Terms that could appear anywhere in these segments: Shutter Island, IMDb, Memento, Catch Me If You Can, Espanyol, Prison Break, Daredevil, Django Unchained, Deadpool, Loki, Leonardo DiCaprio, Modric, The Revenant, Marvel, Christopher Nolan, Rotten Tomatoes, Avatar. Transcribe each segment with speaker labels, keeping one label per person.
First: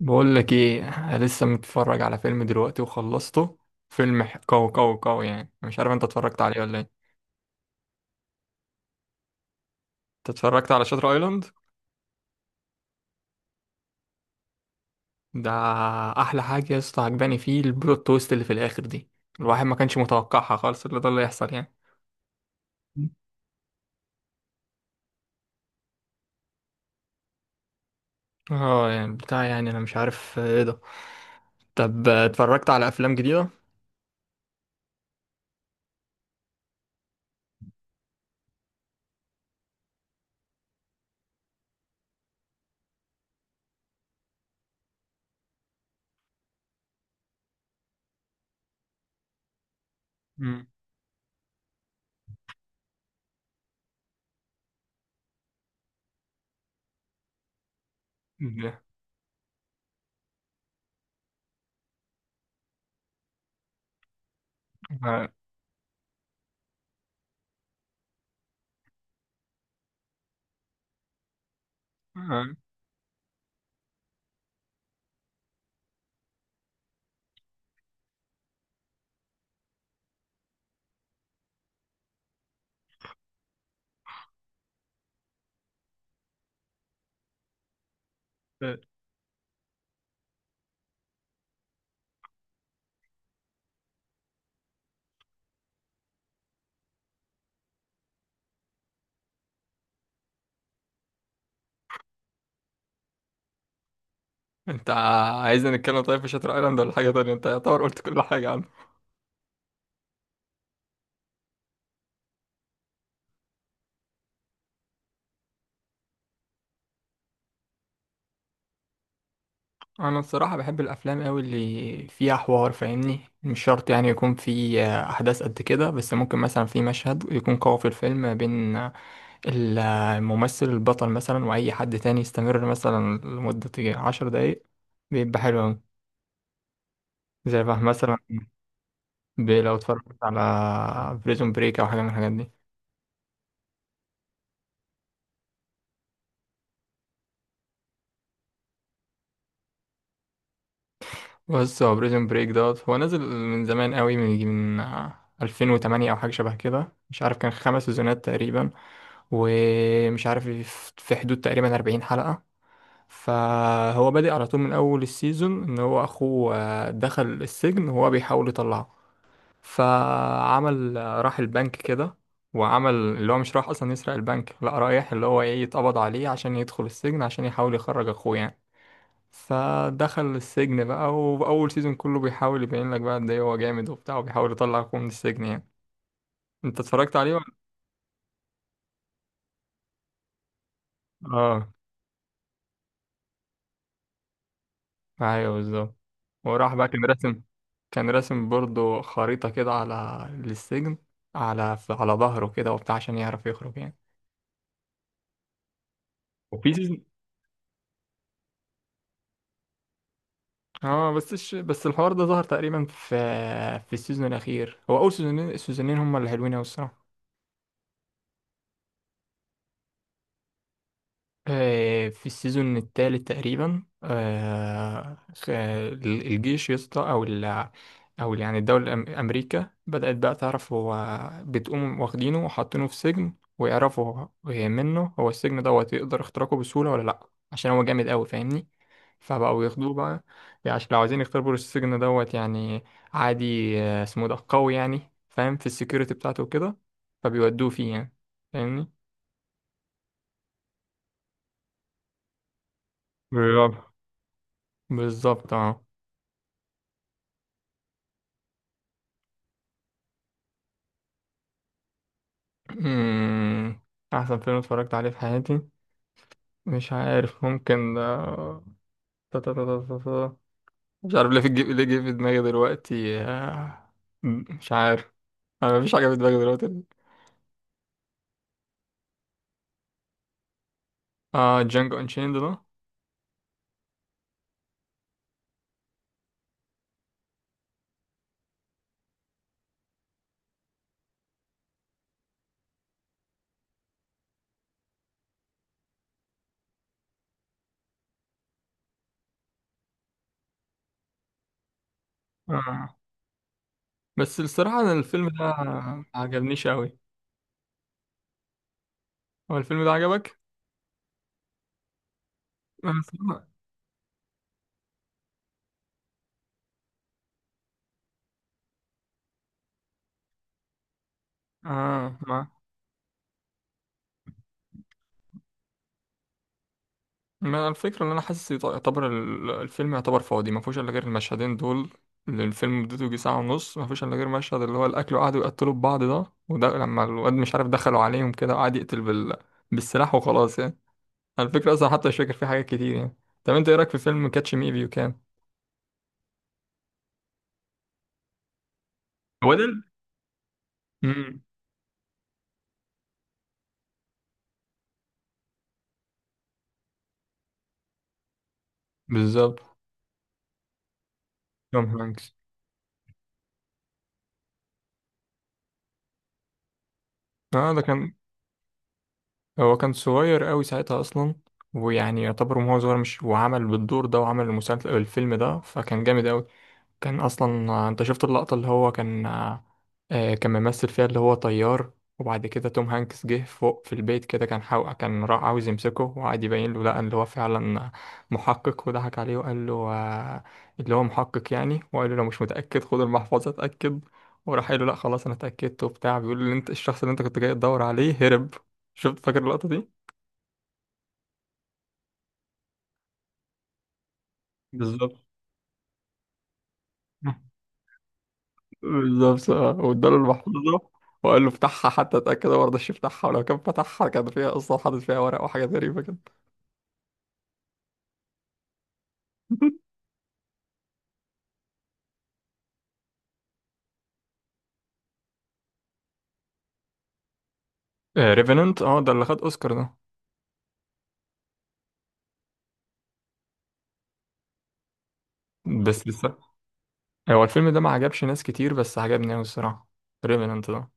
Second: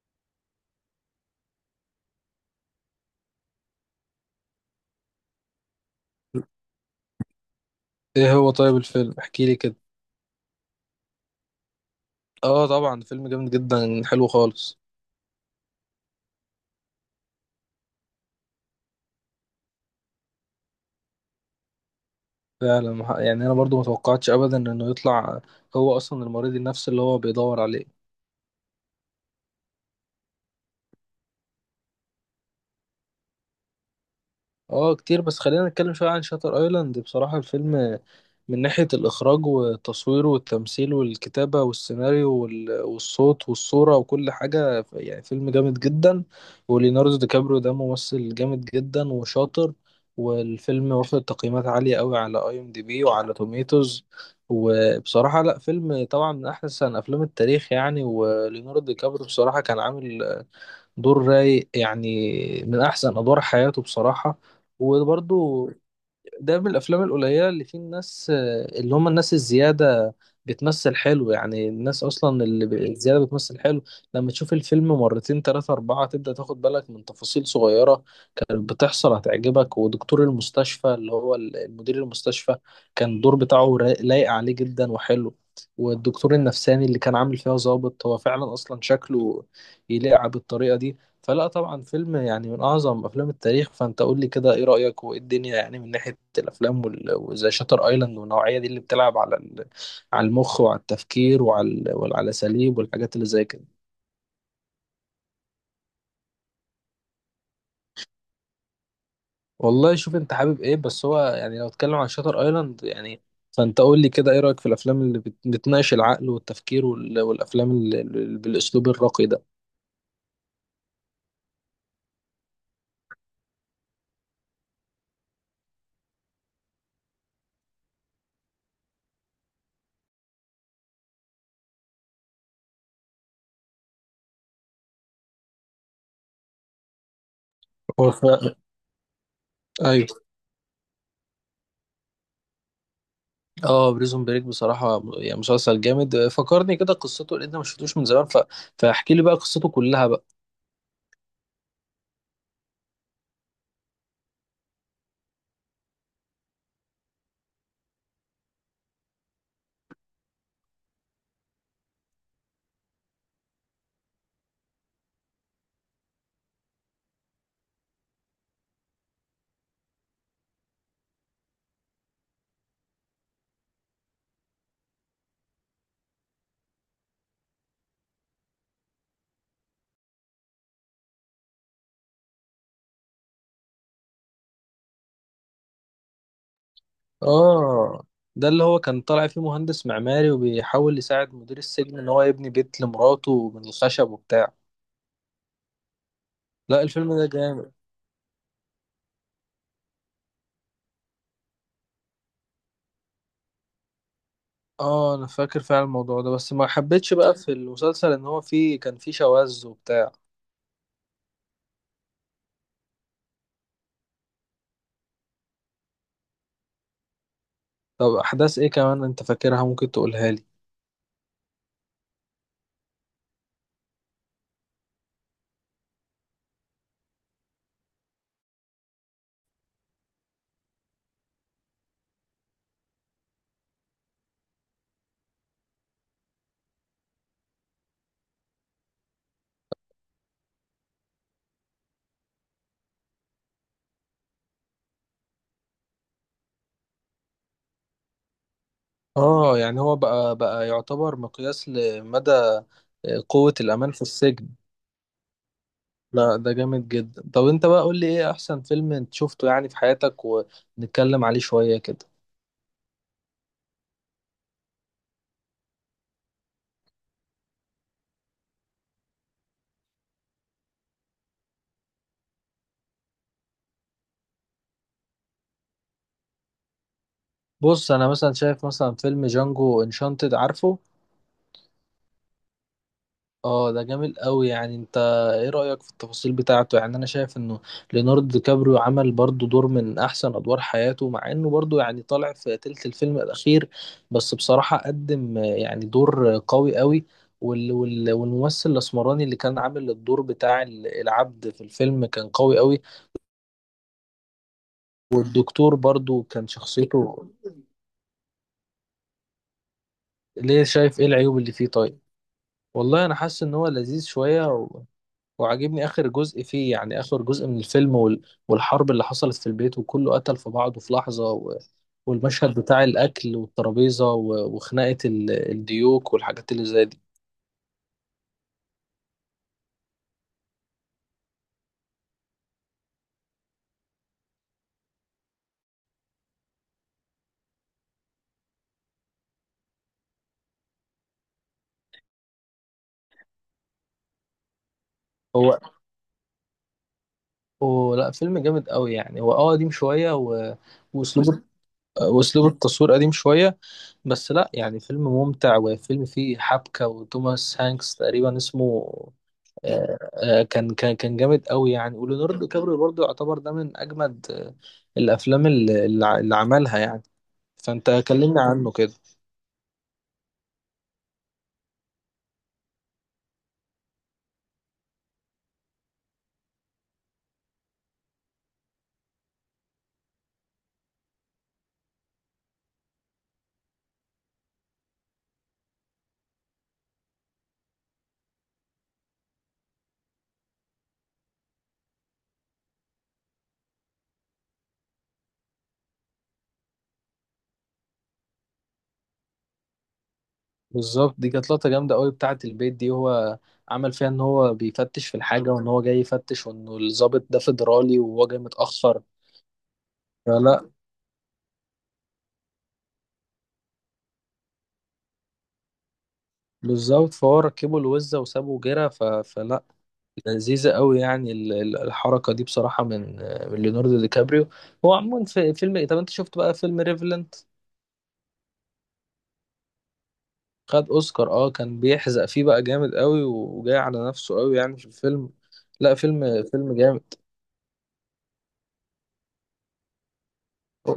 Speaker 1: بقول لك ايه. أنا لسه متفرج على فيلم دلوقتي وخلصته. فيلم قوي قوي قوي، يعني مش عارف انت اتفرجت عليه ولا ايه؟
Speaker 2: ايه هو؟ طيب الفيلم، احكي لي كده.
Speaker 1: انت اتفرجت على شاتر ايلاند
Speaker 2: اه، طبعا فيلم جامد جدا، حلو خالص.
Speaker 1: ده. احلى حاجه يا اسطى عجباني فيه البلوت تويست اللي في الاخر دي، الواحد ما كانش متوقعها خالص اللي ده اللي يحصل يعني.
Speaker 2: فعلا، يعني انا برضو ما توقعتش ابدا انه يطلع. هو اصلا المريض النفسي اللي هو بيدور عليه.
Speaker 1: اه يعني بتاع، يعني انا مش عارف، ايه ده. طب اتفرجت على افلام جديده؟
Speaker 2: اه، كتير. بس خلينا نتكلم شوية عن شاتر ايلاند. بصراحة الفيلم من ناحية الإخراج والتصوير والتمثيل والكتابة والسيناريو والصوت والصورة وكل حاجة، يعني فيلم جامد جدا. وليوناردو دي كابريو ده ممثل جامد جدا وشاطر.
Speaker 1: مم.
Speaker 2: والفيلم واخد تقييمات عالية قوي على IMDb وعلى توميتوز. وبصراحة، لا، فيلم طبعا من أحسن أفلام التاريخ يعني. وليوناردو
Speaker 1: ده-
Speaker 2: دي كابريو بصراحة كان عامل دور رايق، يعني من احسن ادوار حياته بصراحه.
Speaker 1: آه،
Speaker 2: وبرضو ده من الافلام القليله اللي فيه الناس، اللي هم الناس الزياده، بتمثل حلو. يعني الناس اصلا
Speaker 1: آه.
Speaker 2: اللي الزياده بتمثل حلو. لما تشوف الفيلم مرتين تلاتة اربعة تبدا تاخد بالك من تفاصيل صغيره كانت بتحصل، هتعجبك. ودكتور المستشفى اللي هو المدير المستشفى، كان الدور بتاعه لايق عليه جدا وحلو. والدكتور النفساني اللي كان عامل فيها ظابط، هو فعلا اصلا شكله يليق بالطريقه دي. فلا، طبعا فيلم يعني من أعظم أفلام التاريخ. فأنت قول لي كده، إيه رأيك وإيه الدنيا يعني من ناحية الأفلام، وزي شاتر أيلاند والنوعية دي اللي بتلعب على على المخ وعلى التفكير وعلى الأساليب والحاجات اللي زي كده.
Speaker 1: انت عايزنا نتكلم طيب في شاتر ايلاند ولا حاجه تانية؟ انت يعتبر قلت كل حاجه.
Speaker 2: والله شوف أنت حابب إيه؟ بس هو يعني لو اتكلم عن شاتر أيلاند يعني. فأنت قول لي كده، إيه رأيك في الأفلام اللي بتناقش العقل والتفكير والأفلام اللي بالأسلوب الراقي ده؟
Speaker 1: انا الصراحه بحب الافلام قوي اللي فيها حوار، فاهمني؟ مش شرط يعني يكون في احداث قد كده، بس ممكن مثلا في مشهد يكون قوي في الفيلم بين الممثل البطل مثلا واي حد تاني، يستمر مثلا لمده 10 دقايق، بيبقى حلو قوي. زي بقى
Speaker 2: هو
Speaker 1: مثلا، لو اتفرجت
Speaker 2: أيوه.
Speaker 1: على بريزون بريك او حاجه من الحاجات دي.
Speaker 2: اه، بريزون بريك بصراحة يعني مسلسل جامد، فكرني كده قصته لان انا ما شفتوش من زمان فاحكي لي بقى قصته كلها بقى.
Speaker 1: بص، هو بريزون بريك دوت هو نزل من زمان قوي، من يجي من 2008 او حاجه شبه كده. مش عارف، كان خمس سيزونات تقريبا، ومش عارف، في حدود تقريبا 40 حلقه. فهو بادئ على طول من اول السيزون ان هو اخوه دخل السجن وهو بيحاول يطلعه. فعمل راح البنك كده، وعمل اللي هو مش راح اصلا يسرق البنك، لا رايح اللي هو ايه يتقبض عليه عشان يدخل السجن عشان يحاول يخرج اخوه يعني. فدخل السجن بقى، وأول سيزون كله بيحاول يبين لك بقى قد إيه هو جامد وبتاع وبيحاول يطلعكم من السجن يعني. أنت اتفرجت عليه ولا؟
Speaker 2: اه، ده اللي هو كان طالع فيه مهندس معماري، وبيحاول يساعد مدير
Speaker 1: آه.
Speaker 2: السجن ان هو يبني بيت لمراته من الخشب وبتاع.
Speaker 1: أيوه بالظبط. وراح
Speaker 2: لا،
Speaker 1: بقى كان
Speaker 2: الفيلم ده
Speaker 1: راسم،
Speaker 2: جامد.
Speaker 1: كان راسم برضه خريطة كده على للسجن، على على ظهره كده وبتاع عشان يعرف يخرج يعني.
Speaker 2: اه، انا فاكر فعلا الموضوع ده، بس ما
Speaker 1: وفي سيزون،
Speaker 2: حبيتش بقى في المسلسل ان هو فيه كان فيه شواذ وبتاع.
Speaker 1: اه بس بس الحوار ده ظهر تقريبا في في السيزون الأخير. هو أول سيزونين، السيزونين هما اللي حلوين أوي الصراحة.
Speaker 2: طب احداث ايه كمان انت فاكرها؟ ممكن تقولها لي.
Speaker 1: في السيزون الثالث تقريبا، الجيش يا اسطى، او ال، او يعني الدوله امريكا بدات بقى تعرف هو بتقوم واخدينه وحاطينه في سجن ويعرفوا منه هو السجن دوت يقدر اختراقه بسهوله ولا لا، عشان هو جامد قوي فاهمني. فبقوا ياخدوه بقى، يعني عشان لو عايزين يختبروا السجن دوت يعني. عادي اسمه ده قوي يعني فاهم في السكيورتي بتاعته وكده، فبيودوه فيه يعني، فاهمني.
Speaker 2: اه، يعني هو بقى يعتبر مقياس لمدى قوة
Speaker 1: بيلعب،
Speaker 2: الأمان في السجن.
Speaker 1: بالظبط اه.
Speaker 2: لا، ده جامد جدا. طب انت بقى قول لي، ايه احسن فيلم انت شفته يعني في حياتك؟ ونتكلم عليه شوية كده.
Speaker 1: مم. أحسن فيلم اتفرجت عليه في حياتي، مش عارف، ممكن آه، تا- تا- تا- تا- تا- تا. مش عارف ليه في ليه جه في دماغي دلوقتي مش عارف، أنا مفيش حاجة في دماغي دلوقتي.
Speaker 2: بص، انا مثلا شايف مثلا فيلم جانجو انشانتد، عارفه؟
Speaker 1: اه جانجو انشيند ده،
Speaker 2: اه، ده جامد قوي يعني. انت ايه رأيك في التفاصيل بتاعته؟ يعني انا شايف انه ليوناردو دي كابريو عمل برضو دور من احسن ادوار حياته، مع انه برضو يعني طالع في تلت الفيلم الاخير. بس بصراحة قدم يعني دور قوي قوي. والممثل الاسمراني اللي كان عامل الدور بتاع العبد في الفيلم كان قوي قوي.
Speaker 1: آه. بس الصراحة أنا الفيلم ده
Speaker 2: والدكتور
Speaker 1: ما
Speaker 2: برضو كان
Speaker 1: عجبنيش أوي.
Speaker 2: شخصيته.
Speaker 1: هو الفيلم ده عجبك؟
Speaker 2: ليه؟ شايف ايه العيوب اللي فيه؟ طيب.
Speaker 1: أنا
Speaker 2: والله انا حاسس
Speaker 1: الصراحة،
Speaker 2: ان هو لذيذ شوية وعاجبني اخر جزء فيه، يعني اخر جزء من الفيلم والحرب اللي حصلت في البيت، وكله قتل في بعضه في لحظة
Speaker 1: اه
Speaker 2: والمشهد بتاع الاكل والترابيزة وخناقة الديوك والحاجات اللي زي دي.
Speaker 1: ما الفكرة ان انا حاسس يعتبر الفيلم يعتبر فاضي، ما فيهوش الا غير المشهدين دول، اللي الفيلم مدته يجي ساعة ونص ما فيهوش الا غير مشهد اللي هو الاكل وقعدوا يقتلوا في بعض ده، وده لما الواد مش عارف دخلوا عليهم كده وقعد يقتل بالسلاح وخلاص يعني. على الفكرة اصلا حتى مش فاكر فيه حاجات كتير يعني. طب انت ايه رايك في فيلم كاتش مي فيو كان؟
Speaker 2: هو هو لا، فيلم جامد قوي يعني. هو اه،
Speaker 1: هو ده
Speaker 2: قديم
Speaker 1: ال،
Speaker 2: شوية
Speaker 1: امم،
Speaker 2: واسلوب واسلوب التصوير قديم شوية. بس لا، يعني فيلم ممتع، وفيلم فيه حبكة. وتوماس هانكس تقريبا اسمه.
Speaker 1: بالظبط.
Speaker 2: كان جامد قوي
Speaker 1: توم
Speaker 2: يعني.
Speaker 1: هانكس،
Speaker 2: وليوناردو كابريو برضه يعتبر ده من أجمد الأفلام اللي عملها يعني.
Speaker 1: اه ده
Speaker 2: فأنت
Speaker 1: كان،
Speaker 2: كلمنا عنه كده.
Speaker 1: هو كان صغير قوي ساعتها اصلا، ويعني يعتبر وهو صغير مش وعمل بالدور ده وعمل المسلسل الفيلم ده فكان جامد قوي. كان اصلا انت شفت اللقطة اللي هو كان كان ممثل فيها اللي هو طيار، وبعد كده توم هانكس جه فوق في البيت كده، كان كان راح عاوز يمسكه وقعد يبين له لا اللي هو فعلا محقق وضحك عليه وقال له اللي هو محقق يعني، وقال له لو مش متأكد خد المحفظة اتأكد، وراح قال له لا خلاص انا اتأكدت وبتاع، بيقول له انت الشخص اللي انت كنت جاي تدور عليه هرب. شفت فاكر اللقطة دي؟
Speaker 2: بالظبط، دي كانت لقطة جامدة قوي بتاعة البيت دي. هو عمل فيها إن هو بيفتش في
Speaker 1: بالظبط،
Speaker 2: الحاجة، وإن هو جاي يفتش، وإنه الضابط ده فيدرالي وهو جاي متأخر.
Speaker 1: بالظبط اه، واداله المحفظة
Speaker 2: فلا.
Speaker 1: وقال له افتحها حتى اتأكد، هو مرضاش يفتحها، ولو كان فتحها كان فيها اصلا حاطط فيها ورق وحاجات غريبة كده.
Speaker 2: بالظبط، فهو ركبوا الوزة وسابوا جرة، فلا، لذيذة قوي يعني. الحركة دي بصراحة من ليوناردو دي كابريو. هو عموما في فيلم ايه، طب انت شفت بقى فيلم ريفلنت؟
Speaker 1: ريفننت، اه Revenant، ده اللي خد اوسكار ده.
Speaker 2: خد اوسكار اه، كان بيحزق فيه بقى جامد قوي، وجاي على نفسه قوي يعني في الفيلم. لا،
Speaker 1: بس بس
Speaker 2: فيلم جامد.
Speaker 1: هو الفيلم ده ما عجبش ناس كتير بس عجبني اوي الصراحة، ريفننت ده.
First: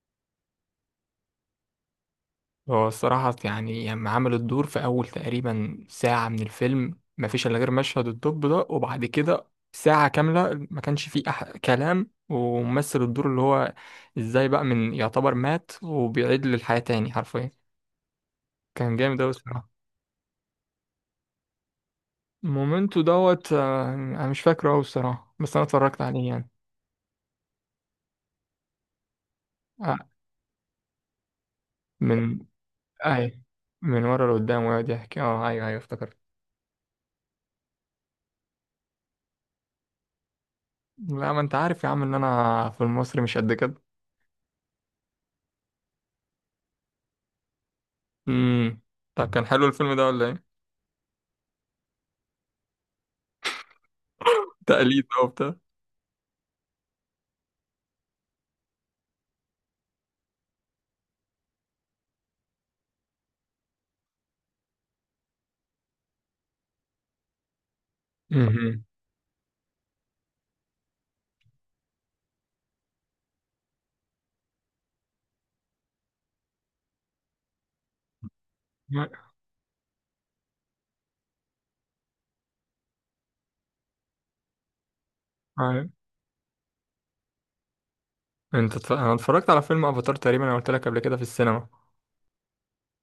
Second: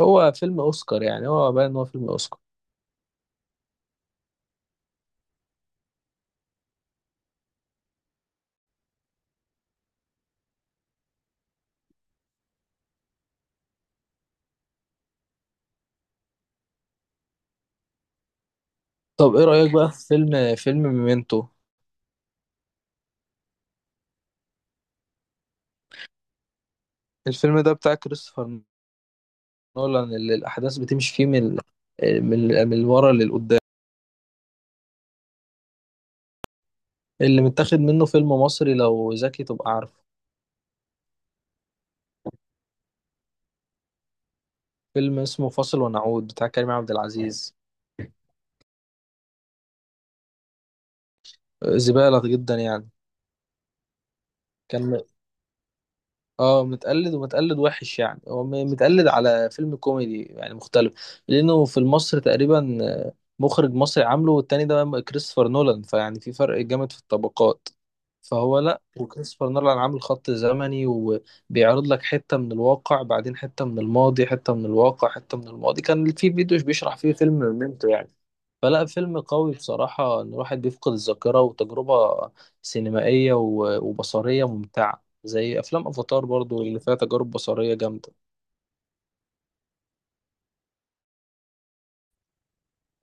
Speaker 2: هو فيلم اوسكار يعني، هو باين ان هو فيلم اوسكار.
Speaker 1: هو الصراحة يعني لما عمل الدور في أول تقريبا ساعة من الفيلم ما فيش إلا غير مشهد الدب ده، وبعد كده ساعة كاملة ما كانش فيه أح كلام وممثل الدور اللي هو إزاي بقى من يعتبر مات وبيعيد للحياة تاني حرفيا، كان جامد أوي
Speaker 2: طب ايه
Speaker 1: الصراحة.
Speaker 2: رأيك بقى في فيلم ميمنتو؟
Speaker 1: مومنتو دوت أنا مش فاكره أوي الصراحة بس أنا اتفرجت عليه يعني.
Speaker 2: الفيلم ده بتاع كريستوفر
Speaker 1: آه،
Speaker 2: نولان، اللي الاحداث بتمشي فيه من
Speaker 1: من
Speaker 2: من ورا
Speaker 1: أي،
Speaker 2: للقدام.
Speaker 1: من ورا لقدام ويقعد يحكي، أه أيوه أيوه افتكرت.
Speaker 2: اللي متاخد منه فيلم مصري، لو ذكي تبقى عارفه.
Speaker 1: لا ما أنت عارف يا عم إن أنا في المصري مش قد كده.
Speaker 2: فيلم اسمه فاصل ونعود بتاع كريم عبد العزيز.
Speaker 1: امم. طب كان حلو الفيلم ده ولا إيه؟
Speaker 2: زبالة جدا يعني. كان م-
Speaker 1: تقليد بقى وبتاع.
Speaker 2: اه، متقلد ومتقلد وحش يعني. هو متقلد على فيلم كوميدي يعني مختلف، لأنه في المصري تقريبا مخرج مصري عامله، والتاني ده كريستوفر نولان، فيعني في فرق جامد في الطبقات. فهو لا،
Speaker 1: امم.
Speaker 2: وكريستوفر نولان عامل خط زمني، وبيعرض لك حتة من الواقع بعدين حتة من الماضي، حتة من الواقع حتة من الماضي. كان في فيديو بيشرح فيه فيلم ميمتو يعني. فلا، فيلم قوي بصراحة، إن الواحد بيفقد الذاكرة، وتجربة سينمائية وبصرية ممتعة، زي أفلام
Speaker 1: أيوة.
Speaker 2: أفاتار برضو اللي فيها تجارب بصرية جامدة.
Speaker 1: أنا اتفرجت على فيلم أفاتار تقريبا، أنا قلت لك قبل كده في السينما.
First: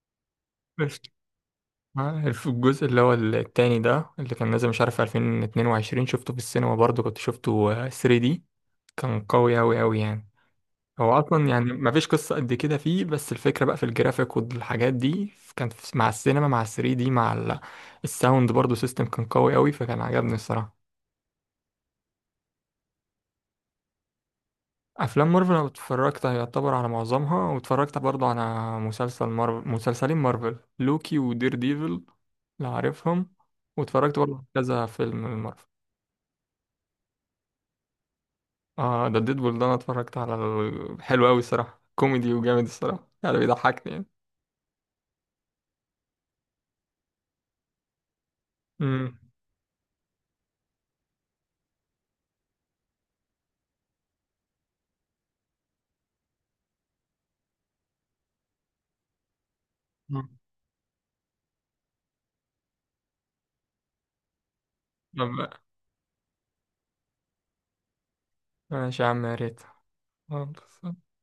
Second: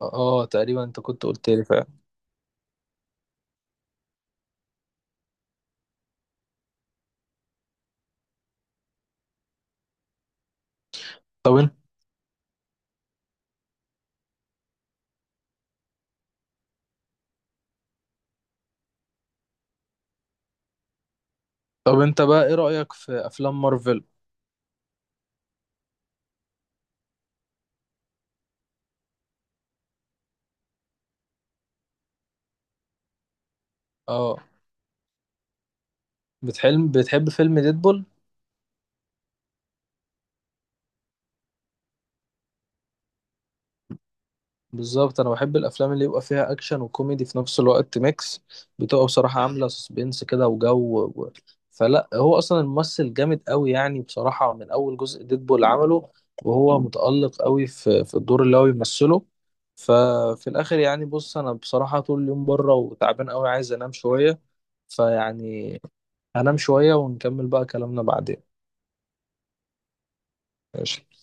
Speaker 2: آه، تقريبا
Speaker 1: بس
Speaker 2: أنت كنت قلت لي فعلا.
Speaker 1: الجزء اللي هو التاني ده اللي كان نازل مش عارف 2022 شفته في السينما برضه كنت شفته 3D، كان قوي أوي أوي يعني. هو أصلا
Speaker 2: طب
Speaker 1: يعني
Speaker 2: أنت
Speaker 1: مفيش قصة قد كده فيه، بس الفكرة بقى في الجرافيك والحاجات دي كان مع السينما مع 3D دي مع الساوند برضو سيستم كان قوي أوي، فكان عجبني الصراحة.
Speaker 2: طب أنت بقى إيه رأيك في أفلام مارفل؟
Speaker 1: أفلام مارفل أنا اتفرجت يعتبر على معظمها، واتفرجت برضو على مسلسل مارفل، مسلسلين مارفل، لوكي ودير ديفل لو عارفهم، واتفرجت برضو
Speaker 2: آه،
Speaker 1: على كذا فيلم مارفل.
Speaker 2: بتحب فيلم ديدبول؟
Speaker 1: اه ده ديدبول ده أنا اتفرجت على حلو أوي الصراحة، كوميدي وجامد الصراحة يعني بيضحكني يعني.
Speaker 2: بالظبط، انا بحب الافلام اللي يبقى فيها اكشن وكوميدي في نفس الوقت، ميكس. بتبقى بصراحه عامله سسبنس كده وجو فلا، هو اصلا الممثل جامد قوي، يعني بصراحه من اول جزء ديدبول عمله. وهو متالق قوي في الدور اللي هو بيمثله. ففي الاخر يعني، بص انا بصراحه طول اليوم بره وتعبان قوي، عايز انام شويه
Speaker 1: امم.
Speaker 2: فيعني هنام شويه ونكمل بقى كلامنا بعدين.
Speaker 1: ماشي يا عم، يا ريت. خلاص.
Speaker 2: ماشي.